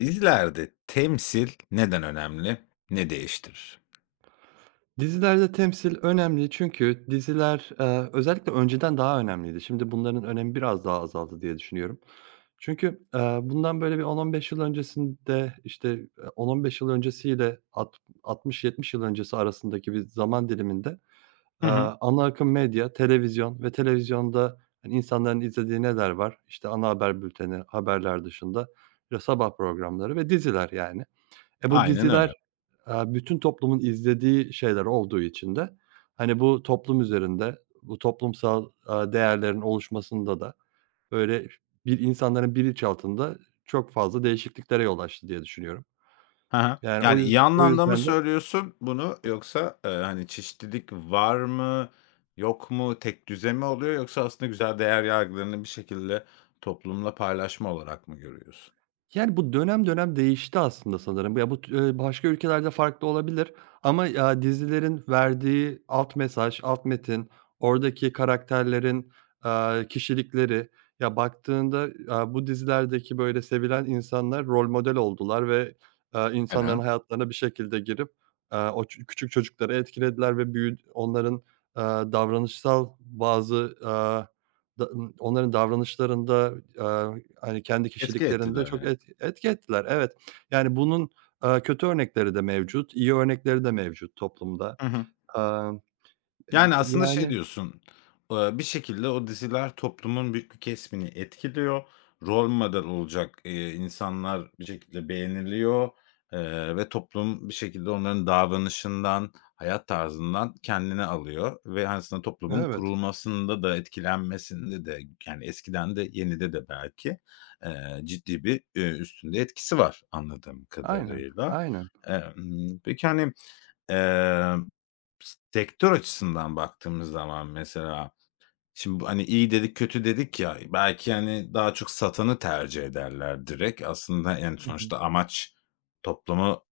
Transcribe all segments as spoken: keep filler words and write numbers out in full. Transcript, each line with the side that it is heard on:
left: Dizilerde temsil neden önemli, ne değiştirir?
right: Dizilerde temsil önemli çünkü diziler, eee, özellikle önceden daha önemliydi. Şimdi bunların önemi biraz daha azaldı diye düşünüyorum. Çünkü, eee, bundan böyle bir on on beş yıl öncesinde, işte, eee, on on beş yıl öncesiyle alt altmış yetmiş yıl öncesi arasındaki bir zaman diliminde,
left: Hı
right: eee,
left: hı.
right: ana akım medya, televizyon ve televizyonda, hani, insanların izlediği neler var? İşte, ana haber bülteni, haberler dışında, ya sabah programları ve diziler yani. E, bu
left: Aynen
right: diziler
left: öyle.
right: Aaa, bütün toplumun izlediği şeyler olduğu için de, hani, bu toplum üzerinde, bu toplumsal, aaa, değerlerin oluşmasında da böyle bir insanların bilinçaltında çok fazla değişikliklere yol açtı diye düşünüyorum.
left: Hı hı.
right: Yani o
left: Yani, iyi
right: yüz o
left: anlamda mı
right: yüzden de.
left: söylüyorsun bunu yoksa, eee, hani, çeşitlilik var mı, yok mu, tek düze mi oluyor yoksa aslında güzel değer yargılarını bir şekilde toplumla paylaşma olarak mı görüyorsun?
right: Yani, bu dönem dönem değişti aslında sanırım. Ya, bu t eee, başka ülkelerde farklı olabilir ama, aaa, dizilerin verdiği alt mesaj, alt metin, oradaki karakterlerin, aaa, kişilikleri, ya, baktığında, aaa, bu dizilerdeki, böyle, sevilen insanlar rol model oldular ve, aaa, insanların
left: Aynen.
right: hayatlarına bir şekilde girip, aaa, o çü küçük çocukları etkilediler ve büyü onların, aaa, davranışsal bazı, aaa, da onların davranışlarında, hani, kendi
left: Etki
right: kişiliklerinde çok
left: ettiler
right: et etki ettiler. Evet. Yani, bunun, aaa, kötü örnekleri de mevcut, iyi örnekleri de mevcut toplumda.
left: yani.
right: Amm, eee,
left: Yani,
right: e,
left: aslında şey
right: yani
left: diyorsun, eee, bir şekilde o diziler toplumun büyük bir kesmini etkiliyor. Rol model olacak, eee, insanlar bir şekilde beğeniliyor, eee, ve toplum bir şekilde onların davranışından, hayat tarzından kendini alıyor ve aslında toplumun
right: Evet.
left: kurulmasında da etkilenmesinde de, yani, eskiden de yenide de belki, eee, ciddi bir, eee, üstünde etkisi var anladığım
right: Aynen,
left: kadarıyla.
right: aynen.
left: Emm, peki, hani Emm, sektör açısından baktığımız zaman mesela, şimdi bu, hani, iyi dedik, kötü dedik ya, belki, hani, daha çok satanı tercih ederler direkt. Aslında, yani,
right: Hı hı.
left: sonuçta amaç toplumu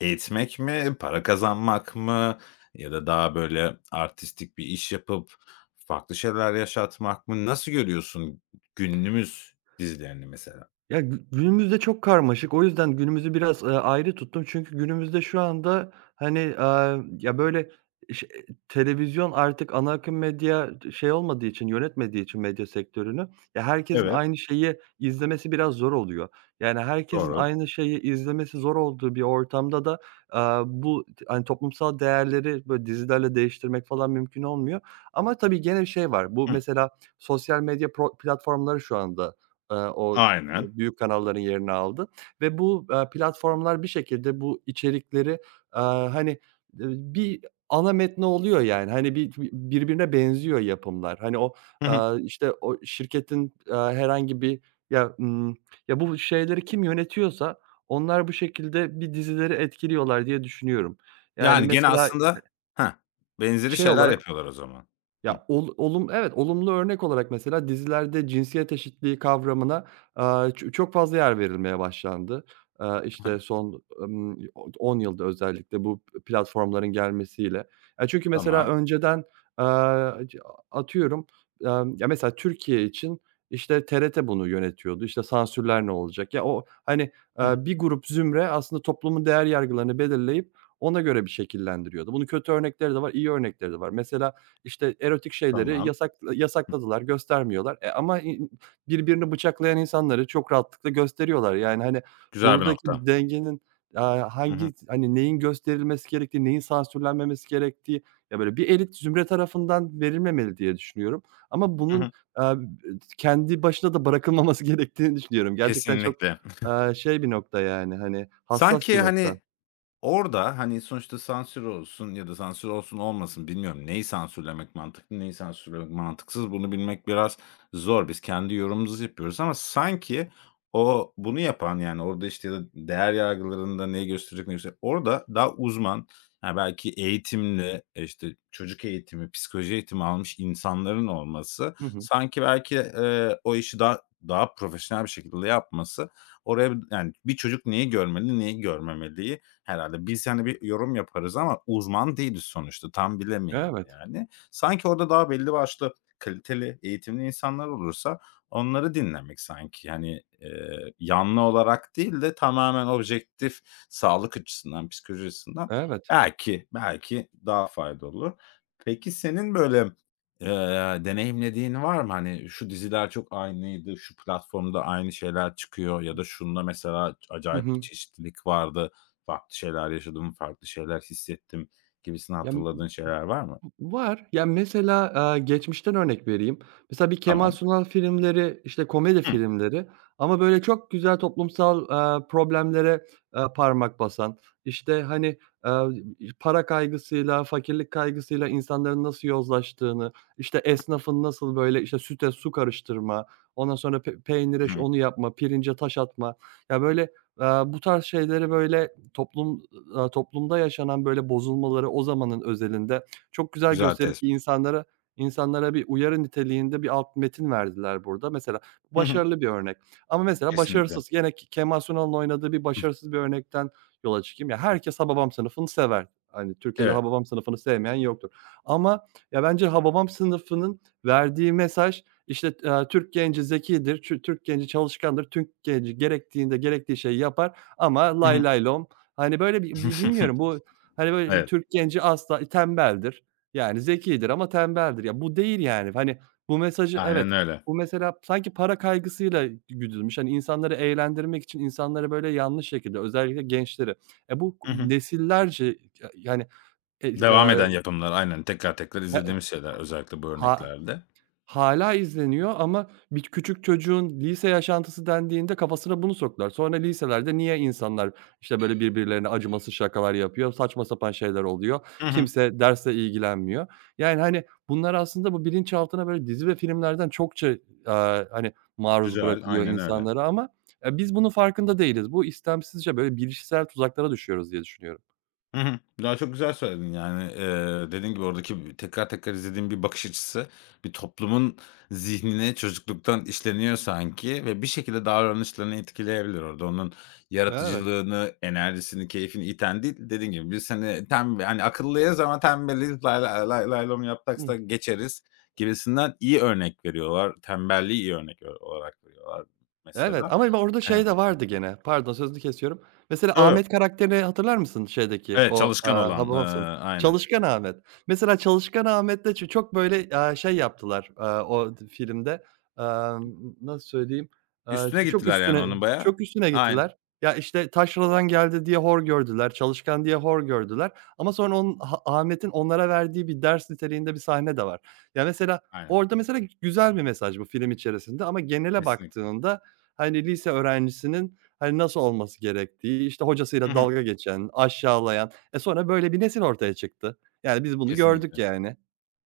left: eğitmek mi, para kazanmak mı ya da daha böyle artistik bir iş yapıp farklı şeyler yaşatmak mı? Nasıl görüyorsun günümüz dizilerini mesela?
right: Ya, gü günümüzde çok karmaşık. O yüzden günümüzü biraz, eee, ayrı tuttum. Çünkü günümüzde şu anda, hani, eee, ya, böyle, iş televizyon artık ana akım medya şey olmadığı için, yönetmediği için medya sektörünü, ya, herkesin
left: Evet.
right: aynı şeyi izlemesi biraz zor oluyor. Yani, herkesin
left: Doğru.
right: aynı şeyi izlemesi zor olduğu bir ortamda da, eee, bu hani, toplumsal değerleri, böyle, dizilerle değiştirmek falan mümkün olmuyor. Ama tabii gene bir şey var, bu
left: Hıh.
right: mesela sosyal medya pro platformları şu anda, eee, o
left: Aynen.
right: büyük kanalların yerini aldı ve bu, eee, platformlar bir şekilde bu içerikleri, eee, hani, eee, bir ana metni oluyor yani. Hani, bir birbirine benziyor yapımlar. Hani, o,
left: Hı
right: eee,
left: hı.
right: işte, o şirketin, eee, herhangi bir ya, ımm, ya, bu şeyleri kim yönetiyorsa onlar bu şekilde bir dizileri etkiliyorlar diye düşünüyorum. Yani,
left: Yani, gene
right: mesela
left: aslında Heh, benzeri
right: şey
left: şeyler
right: olarak
left: yapıyorlar o zaman. Hı.
right: ya, ol olum evet, olumlu örnek olarak mesela dizilerde cinsiyet eşitliği kavramına, aaa, ço çok fazla yer verilmeye başlandı. Aaa,
left: Hı
right: işte,
left: hı.
right: son, ımm, on yılda özellikle bu platformların gelmesiyle. Ya, çünkü mesela
left: Tamam.
right: önceden, aaa, c atıyorum, amm, ya, mesela Türkiye için, işte, T R T bunu yönetiyordu. İşte, sansürler ne olacak? Ya, o, hani,
left: Hı hı.
right: aaa, bir grup zümre aslında toplumun değer yargılarını belirleyip ona göre bir şekillendiriyordu. Bunun kötü örnekleri de var, iyi örnekleri de var. Mesela işte erotik şeyleri
left: Tamam.
right: yasak yasakladılar, göstermiyorlar. E, ama i birbirini bıçaklayan insanları çok rahatlıkla gösteriyorlar. Yani, hani,
left: Güzel bir
right: buradaki
left: nokta.
right: bir dengenin, aaa,
left: Hı hı.
right: hangi hani, neyin gösterilmesi gerektiği, neyin sansürlenmemesi gerektiği, ya, böyle bir elit zümre tarafından verilmemeli diye düşünüyorum. Ama
left: Hı
right: bunun,
left: hı.
right: aaa, kendi başına da bırakılmaması gerektiğini düşünüyorum. Gerçekten çok,
left: Kesinlikle.
right: aaa, şey bir nokta yani, hani, hassas bir
left: Sanki, hani
right: nokta.
left: Orada, hani, sonuçta sansür olsun ya da sansür olsun olmasın bilmiyorum. Neyi sansürlemek mantıklı, neyi sansürlemek mantıksız bunu bilmek biraz zor. Biz kendi yorumumuzu yapıyoruz ama sanki o bunu yapan, yani, orada, işte, ya da değer yargılarında neyi gösterecek, neyi göstermeyecek orada daha uzman, ya, belki eğitimli, e işte, çocuk eğitimi, psikoloji eğitimi almış insanların olması
right: Hı hı.
left: sanki belki, eee, o işi daha daha profesyonel bir şekilde yapması oraya, yani, bir çocuk neyi görmeli, neyi görmemeliyi herhalde. Biz, hani, bir yorum yaparız ama uzman değiliz sonuçta. Tam bilemeyiz,
right: Evet,
left: yani. Sanki orada daha belli başlı kaliteli, eğitimli insanlar olursa onları dinlemek sanki, hani, eee, yanlı olarak değil de tamamen objektif sağlık açısından, psikoloji açısından
right: evet.
left: belki, belki daha faydalı olur. Peki senin böyle, eee, deneyimlediğin var mı? Hani, şu diziler çok aynıydı, şu platformda aynı şeyler çıkıyor ya da şunda mesela
right: Hı
left: acayip bir
right: hı.
left: çeşitlilik vardı. Farklı şeyler yaşadım, farklı şeyler hissettim. Gibisini
right: Ya.
left: hatırladığın şeyler var mı?
right: Var. Ya, mesela, aaa, geçmişten örnek vereyim. Mesela bir Kemal
left: Tamam.
right: Sunal filmleri, işte, komedi
left: Hı
right: filmleri ama böyle çok güzel toplumsal, aaa, problemlere, aaa, parmak basan, işte, hani, aaa, para kaygısıyla, fakirlik kaygısıyla insanların nasıl yozlaştığını, işte, esnafın nasıl böyle, işte, süte su karıştırma, ondan sonra pe peynire ş
left: hı.
right: onu yapma, pirince taş atma. Ya, böyle, aaa, bu tarz şeyleri böyle toplum aaa, toplumda yaşanan böyle bozulmaları o zamanın özelinde çok güzel
left: Güzel
right: gösterip
left: tespit.
right: insanlara insanlara bir uyarı niteliğinde bir alt metin verdiler burada. Mesela
left: Hı hı.
right: başarılı bir örnek ama mesela
left: Kesinlikle.
right: başarısız gene K Kemal Sunal'ın oynadığı bir başarısız bir örnekten yola çıkayım. Ya, herkes Hababam Sınıfı'nı sever. Hani, Türkiye'de
left: Evet.
right: Hababam Sınıfı'nı sevmeyen yoktur ama ya, bence Hababam Sınıfı'nın verdiği mesaj, işte, eee, Türk genci zekidir, çü Türk genci çalışkandır, Türk genci gerektiğinde gerektiği şeyi yapar ama
left: Hı
right: lay
left: hı.
right: lay lom. Hani, böyle, bi bi bilmiyorum bu, hani, böyle,
left: Evet.
right: Türk genci asla tembeldir. Yani zekidir ama tembeldir. Ya, bu değil yani. Hani, bu mesajı
left: Aynen
right: evet,
left: öyle.
right: bu mesela sanki para kaygısıyla güdülmüş. Hani, insanları eğlendirmek için insanları böyle yanlış şekilde özellikle gençleri. E, bu
left: Hı hı.
right: nesillerce yani, e,
left: Devam
right: eee,
left: eden yapımlar aynen tekrar tekrar izlediğimiz şeyler özellikle bu
right: ha
left: örneklerde.
right: Hâlâ izleniyor ama bir küçük çocuğun lise yaşantısı dendiğinde kafasına bunu soktular. Sonra liselerde niye insanlar, işte, böyle, birbirlerine acımasız şakalar yapıyor, saçma sapan şeyler oluyor,
left: Hı hı.
right: kimse dersle ilgilenmiyor. Yani, hani, bunlar aslında bu bilinçaltına, böyle, dizi ve filmlerden çokça, aaa, hani, maruz
left: Güzel,
right: bırakılıyor
left: aynen öyle.
right: insanlara ama, eee, biz bunun farkında değiliz. Bu istemsizce, böyle, bilişsel tuzaklara düşüyoruz diye düşünüyorum.
left: Hı hı. Ya, çok güzel söyledin, yani, eee, dediğin gibi oradaki b tekrar tekrar izlediğim bir bakış açısı bir toplumun zihnine çocukluktan işleniyor sanki ve bir şekilde davranışlarını etkileyebilir orada. Onun
right: Evet.
left: yaratıcılığını, enerjisini, keyfini iten değil, dediğin gibi biz, hani, tembe hani, akıllıyız ama tembeliz, lay lay lay lay lom yap
right: Hı.
left: geçeriz gibisinden iyi örnek veriyorlar. Tembelliği iyi örnek olarak veriyorlar
right: Evet
left: mesela.
right: ama hani orada şey de vardı gene. Pardon, sözünü kesiyorum. Mesela
left: Evet.
right: Ahmet karakterini hatırlar mısın şeydeki
left: Evet,
right: o,
left: çalışkan
right: aaa,
left: olan, eee,
right: Hababamsınıf.
left: aynen.
right: Çalışkan Ahmet. Mesela Çalışkan Ahmet'le ço çok böyle, aaa, şey yaptılar, aaa, o d filmde. Amm, nasıl söyleyeyim? Aaa, ç
left: Üstüne
right: çok
left: gittiler yani
right: üstüne
left: onun bayağı.
right: çok üstüne
left: Aynen.
right: gittiler. Ya, işte, taşradan geldi diye hor gördüler, çalışkan diye hor gördüler ama sonra onun Ha Ahmet'in onlara verdiği bir ders niteliğinde bir sahne de var. Ya, mesela
left: Aynen.
right: orada mesela güzel bir mesaj bu film içerisinde ama genele
left: Kesinlikle.
right: baktığında. Hani, lise öğrencisinin, hani, nasıl olması gerektiği, işte,
left: Hı
right: hocasıyla
left: hı.
right: dalga geçen, aşağılayan, e, sonra böyle bir nesil ortaya çıktı. Yani, biz bunu gördük
left: Kesinlikle.
right: yani.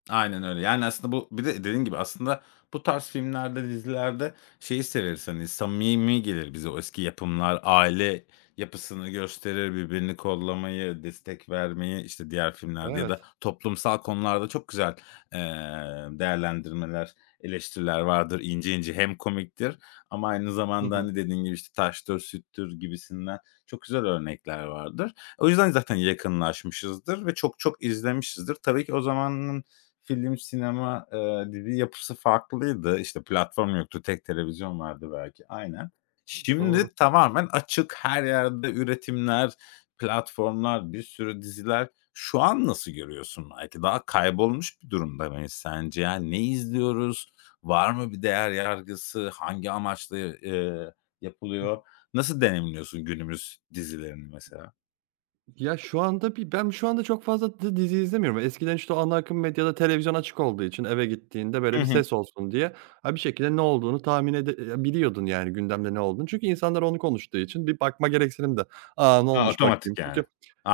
left: Aynen öyle. Yani, aslında bu bir de dediğin gibi aslında bu tarz filmlerde, dizilerde şeyi severiz, hani, samimi gelir bize o eski yapımlar, aile yapısını gösterir, birbirini kollamayı, destek vermeyi, işte, diğer filmlerde ya da
right: Evet.
left: toplumsal konularda çok güzel, eee, değerlendirmeler, eleştiriler vardır, ince ince. Hem komiktir ama aynı
right: Hı
left: zamanda,
right: hı.
left: hani, dediğin gibi, işte, taştır, süttür gibisinden çok güzel örnekler vardır. O yüzden zaten yakınlaşmışızdır ve çok çok izlemişizdir. Tabii ki o zamanın film, sinema, eee, di yapısı farklıydı. İşte, platform yoktu, tek televizyon vardı belki. Aynen.
right: Doğru.
left: Şimdi tamamen açık, her yerde üretimler, platformlar, bir sürü diziler. Şu an nasıl görüyorsun? Belki daha kaybolmuş bir durumda mıyız sence? Yani ne izliyoruz? Var mı bir değer yargısı? Hangi amaçla, eee, yapılıyor? Nasıl deneyimliyorsun günümüz dizilerini mesela?
right: Ya, şu anda bir ben şu anda çok fazla di dizi izlemiyorum. Eskiden, işte, o ana akım medyada televizyon açık olduğu için eve gittiğinde, böyle,
left: Hı
right: bir
left: hı.
right: ses olsun diye, ha, bir şekilde ne olduğunu tahmin ede eee, biliyordun, yani, gündemde ne olduğunu. Çünkü insanlar onu konuştuğu için bir bakma gereksinim de, "A, ne
left: Ha,
right: olmuş bakayım?"
left: otomatik
right: Çünkü,
left: yani.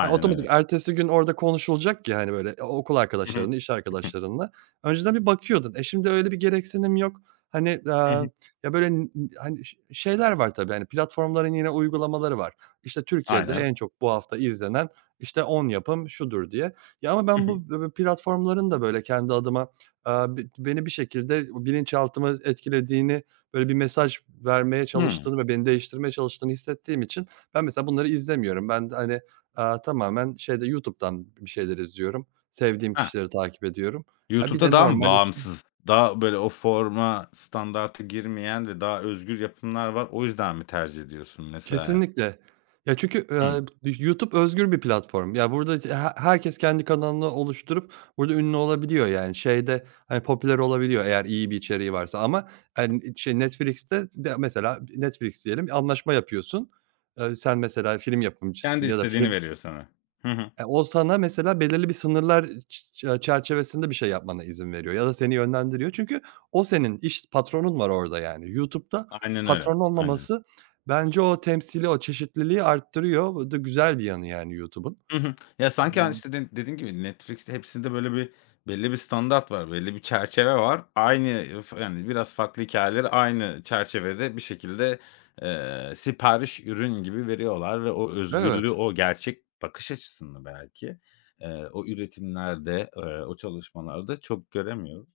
right: ha, otomatik
left: öyle.
right: ertesi gün orada konuşulacak ya, hani, böyle, o okul
left: Hı hı.
right: arkadaşlarınla, iş arkadaşlarınla. Önceden bir bakıyordun. E, şimdi öyle bir gereksinim yok. Hani,
left: Hı
right: aaa,
left: hı.
right: ya, böyle, n n hani, ş şeyler var tabii, hani, platformların yine uygulamaları var işte, Türkiye'de
left: Aynen.
right: en çok bu hafta izlenen, işte, on yapım şudur diye. Ya, ama
left: Hı
right: ben
left: hı.
right: bu b platformların da, böyle, kendi adıma, aaa, b beni bir şekilde bilinçaltımı etkilediğini, böyle, bir mesaj vermeye
left: Hımm.
right: çalıştığını ve beni değiştirmeye çalıştığını hissettiğim için ben mesela bunları izlemiyorum. Ben de, hani, aaa, tamamen şeyde YouTube'dan bir şeyler izliyorum. Sevdiğim
left: Heh.
right: kişileri takip ediyorum. Ha, bir
left: YouTube'da
right: de
left: daha mı
right: normal işte.
left: bağımsız, daha böyle o forma standartı girmeyen ve daha özgür yapımlar var. O yüzden mi tercih ediyorsun mesela?
right: Kesinlikle. Ya, çünkü,
left: Hımm.
right: eee, YouTube özgür bir platform. Ya, burada c he herkes kendi kanalını oluşturup burada ünlü olabiliyor, yani, şeyde, hani, popüler olabiliyor eğer iyi bir içeriği varsa ama, hani, şey Netflix'te de mesela Netflix diyelim, anlaşma yapıyorsun. Eee, sen mesela film yapımcısın
left: Kendi
right: ya da
left: istediğini
right: film
left: veriyor sana. Hı hı.
right: e, o sana mesela belirli bir sınırlar ç ç çerçevesinde bir şey yapmana izin veriyor ya da seni yönlendiriyor. Çünkü o senin iş patronun var orada yani. YouTube'da
left: Aynen öyle.
right: patron
left: Aynen.
right: olmaması bence o temsili, o çeşitliliği arttırıyor. Bu da güzel bir yanı yani YouTube'un.
left: Hı hı. Ya, sanki, hani,
right: Hımm.
left: işte, de dediğin gibi Netflix'te hepsinde böyle bir belli bir standart var, belli bir çerçeve var. Aynı, e, f yani, biraz farklı hikâyeleri aynı çerçevede bir şekilde, eee, sipariş ürün gibi veriyorlar ve o özgürlüğü,
right: Evet.
left: o gerçek bakış açısını belki, eee, o üretimlerde, eee, o çalışmalarda çok göremiyoruz.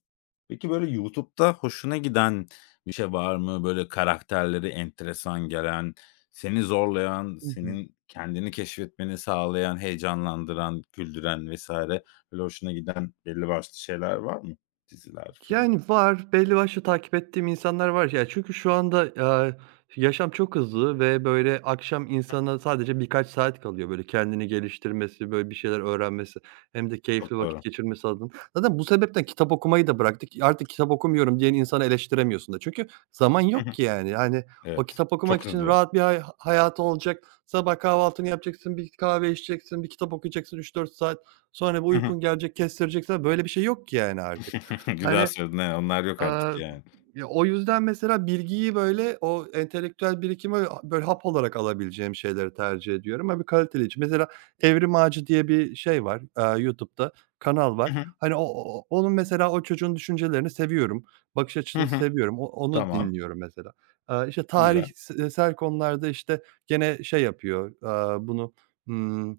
left: Peki, böyle YouTube'da hoşuna giden bir şey var mı? Böyle karakterleri enteresan gelen, seni zorlayan,
right: Hı hı.
left: senin kendini keşfetmeni sağlayan, heyecanlandıran, güldüren vesaire, böyle hoşuna giden belli başlı şeyler var mı? Diziler, film.
right: Yani var, belli başlı takip ettiğim insanlar var. Ya, çünkü şu anda, eee, yaşam çok hızlı ve, böyle, akşam insana sadece birkaç saat kalıyor, böyle, kendini geliştirmesi, böyle, bir şeyler öğrenmesi hem de keyifli
left: Çok
right: vakit
left: doğru.
right: geçirmesi adına. Zaten bu sebepten kitap okumayı da bıraktık. Artık kitap okumuyorum diyen insanı eleştiremiyorsun da. Çünkü zaman
left: Hı
right: yok
left: hı.
right: ki, yani. Hani, o
left: Evet.
right: kitap okumak
left: Çok
right: için
left: hızlı.
right: rahat bir hay hayatı olacak. Sabah kahvaltını yapacaksın, bir kahve içeceksin, bir kitap okuyacaksın üç dört saat. Sonra bir
left: Hı hı.
right: uykun gelecek, kestireceksin. Böyle bir şey yok ki, yani, artık.
left: Güzel
right: Hani.
left: söyledin, he, onlar yok
right: Aaa,
left: artık yani.
right: ya, o yüzden mesela bilgiyi, böyle, o entelektüel birikimi, böyle, hap olarak alabileceğim şeyleri tercih ediyorum. Hani, kaliteli için. Mesela Evrim Ağacı diye bir şey var, aaa, YouTube'da kanal var.
left: Hı hı.
right: Hani, o o o onun mesela o çocuğun düşüncelerini seviyorum. Bakış
left: Hı
right: açısını
left: hı.
right: seviyorum. O onu
left: Tamam,
right: dinliyorum mesela. Aaa, işte,
left: güzel.
right: tarihsel konularda, işte, gene şey yapıyor, aaa, bunu, ımm,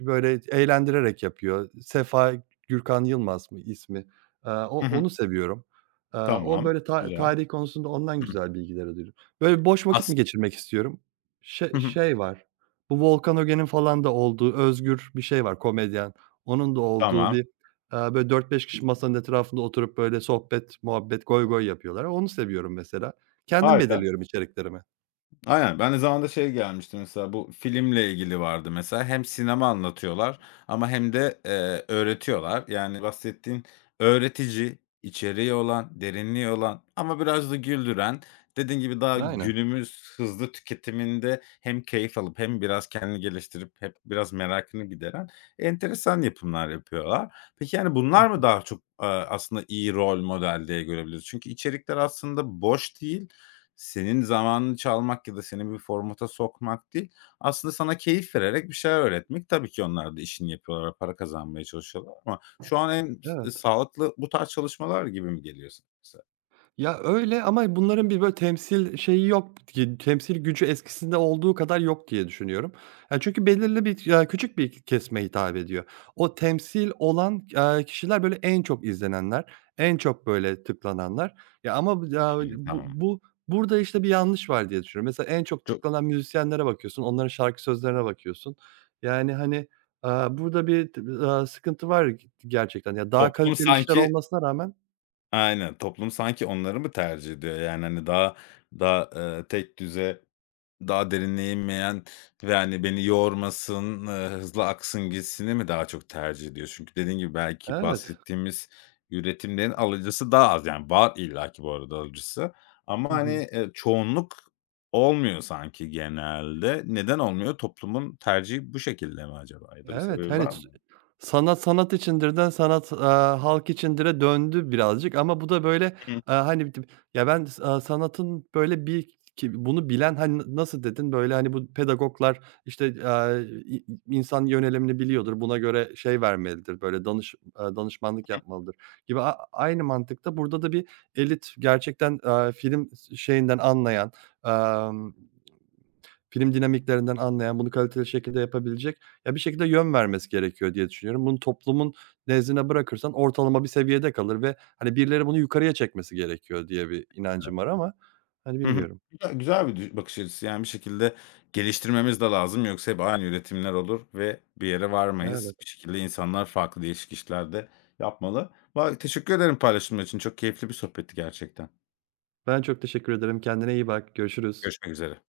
right: böyle, eğlendirerek yapıyor. Sefa Gürkan Yılmaz mı ismi? Aaa, o
left: Hı hı.
right: onu seviyorum. Eee, o
left: Tamam,
right: böyle ta
left: güzel.
right: tarih konusunda ondan
left: Hı.
right: güzel bilgiler alıyorum. Böyle boş vakit mi
left: As
right: geçirmek istiyorum? Ş
left: Hı hı.
right: şey var, bu Volkan Öge'nin falan da olduğu, Özgür bir şey var, komedyen. Onun da olduğu
left: Tamam,
right: bir, eee, böyle dört beş kişi masanın etrafında oturup böyle sohbet, muhabbet, goygoy yapıyorlar. Onu seviyorum mesela. Kendim
left: harika.
right: belirliyorum içeriklerimi.
left: Aynen. Ben de zamanında şey gelmişti mesela bu filmle ilgili vardı mesela. Hem sinema anlatıyorlar ama hem de, eee, öğretiyorlar. Yani bahsettiğin öğretici, içeriği olan, derinliği olan ama biraz da güldüren, dediğin gibi daha
right: Aynen.
left: günümüz hızlı tüketiminde hem keyif alıp hem biraz kendini geliştirip hep biraz merakını gideren enteresan yapımlar yapıyorlar. Peki, yani,
right: Hı
left: bunlar
right: hı.
left: mı daha çok, aaa, aslında iyi rol model diye görebiliriz? Çünkü içerikler aslında boş değil senin zamanını çalmak ya da seni bir formata sokmak değil, aslında sana keyif vererek bir şeyler öğretmek. Tabii ki onlar da işini yapıyorlar para kazanmaya çalışıyorlar ama şu an en
right: Evet.
left: sağlıklı bu tarz çalışmalar gibi mi geliyor sana mesela?
right: Ya, öyle ama bunların bir böyle temsil şeyi yok ki, temsil gücü eskisinde olduğu kadar yok diye düşünüyorum. Ya, çünkü belirli bir, ya, küçük bir kesime hitap ediyor. O temsil olan, eee, kişiler böyle en çok izlenenler, en çok böyle tıklananlar. Ya, ama bu ya,
left: Hımm,
right: bu
left: tamam.
right: bu burada, işte, bir yanlış var diye düşünüyorum. Mesela en çok
left: To
right: tıklanan müzisyenlere bakıyorsun, onların şarkı sözlerine bakıyorsun. Yani, hani, aaa, burada bir t sıkıntı var gerçekten. Ya, daha
left: Toplum
right: kaliteli işler
left: sanki,
right: olmasına rağmen.
left: aynen, toplum sanki onları mı tercih ediyor? Yani, hani, daha daha, eee, tekdüze. Daha derinleyemeyen ve, hani, beni yormasın, ııı, hızlı aksın gitsini mi daha çok tercih ediyor? Çünkü dediğin gibi belki
right: Evet,
left: bahsettiğimiz üretimlerin alıcısı daha az. Yani var illaki bu arada alıcısı ama, hani, eee, çoğunluk olmuyor sanki genelde. Neden olmuyor? Toplumun tercihi bu şekilde mi acaba ya da bir
right: Evet,
left: sebebi
right: hani
left: var
right: s
left: mı?
right: sanat sanat içindirden sanat, aaa, halk içindire döndü birazcık ama bu da böyle, aaa, hani, bir tip ya, ben s aaa, sanatın böyle bir ki bunu bilen, hani, n nasıl dedin, böyle, hani, bu pedagoglar, işte, aaa, i insan yönelimini biliyordur, buna göre şey vermelidir, böyle, danış aaa, danışmanlık yapmalıdır gibi a aynı mantıkta burada da bir elit gerçekten, aaa, film şeyinden anlayan, film dinamiklerinden anlayan, bunu kaliteli şekilde yapabilecek, ya, bir şekilde yön vermesi gerekiyor diye düşünüyorum. Bunu toplumun nezdine bırakırsan ortalama bir seviyede kalır ve, hani, birileri bunu yukarıya çekmesi gerekiyor diye bir inancım var ama, hani,
left: Hı hı.
right: bilmiyorum.
left: Güzel güzel bir dü bakış açısı. Yani, bir şekilde geliştirmemiz de lazım yoksa hep aynı üretimler olur ve bir yere varmayız.
right: Evet.
left: Bir şekilde insanlar farklı değişik işler de yapmalı. Va teşekkür ederim paylaşımlar için. Çok keyifli bir sohbetti gerçekten.
right: Ben çok teşekkür ederim. Kendine iyi bak. Görüşürüz.
left: Görüşmek üzere.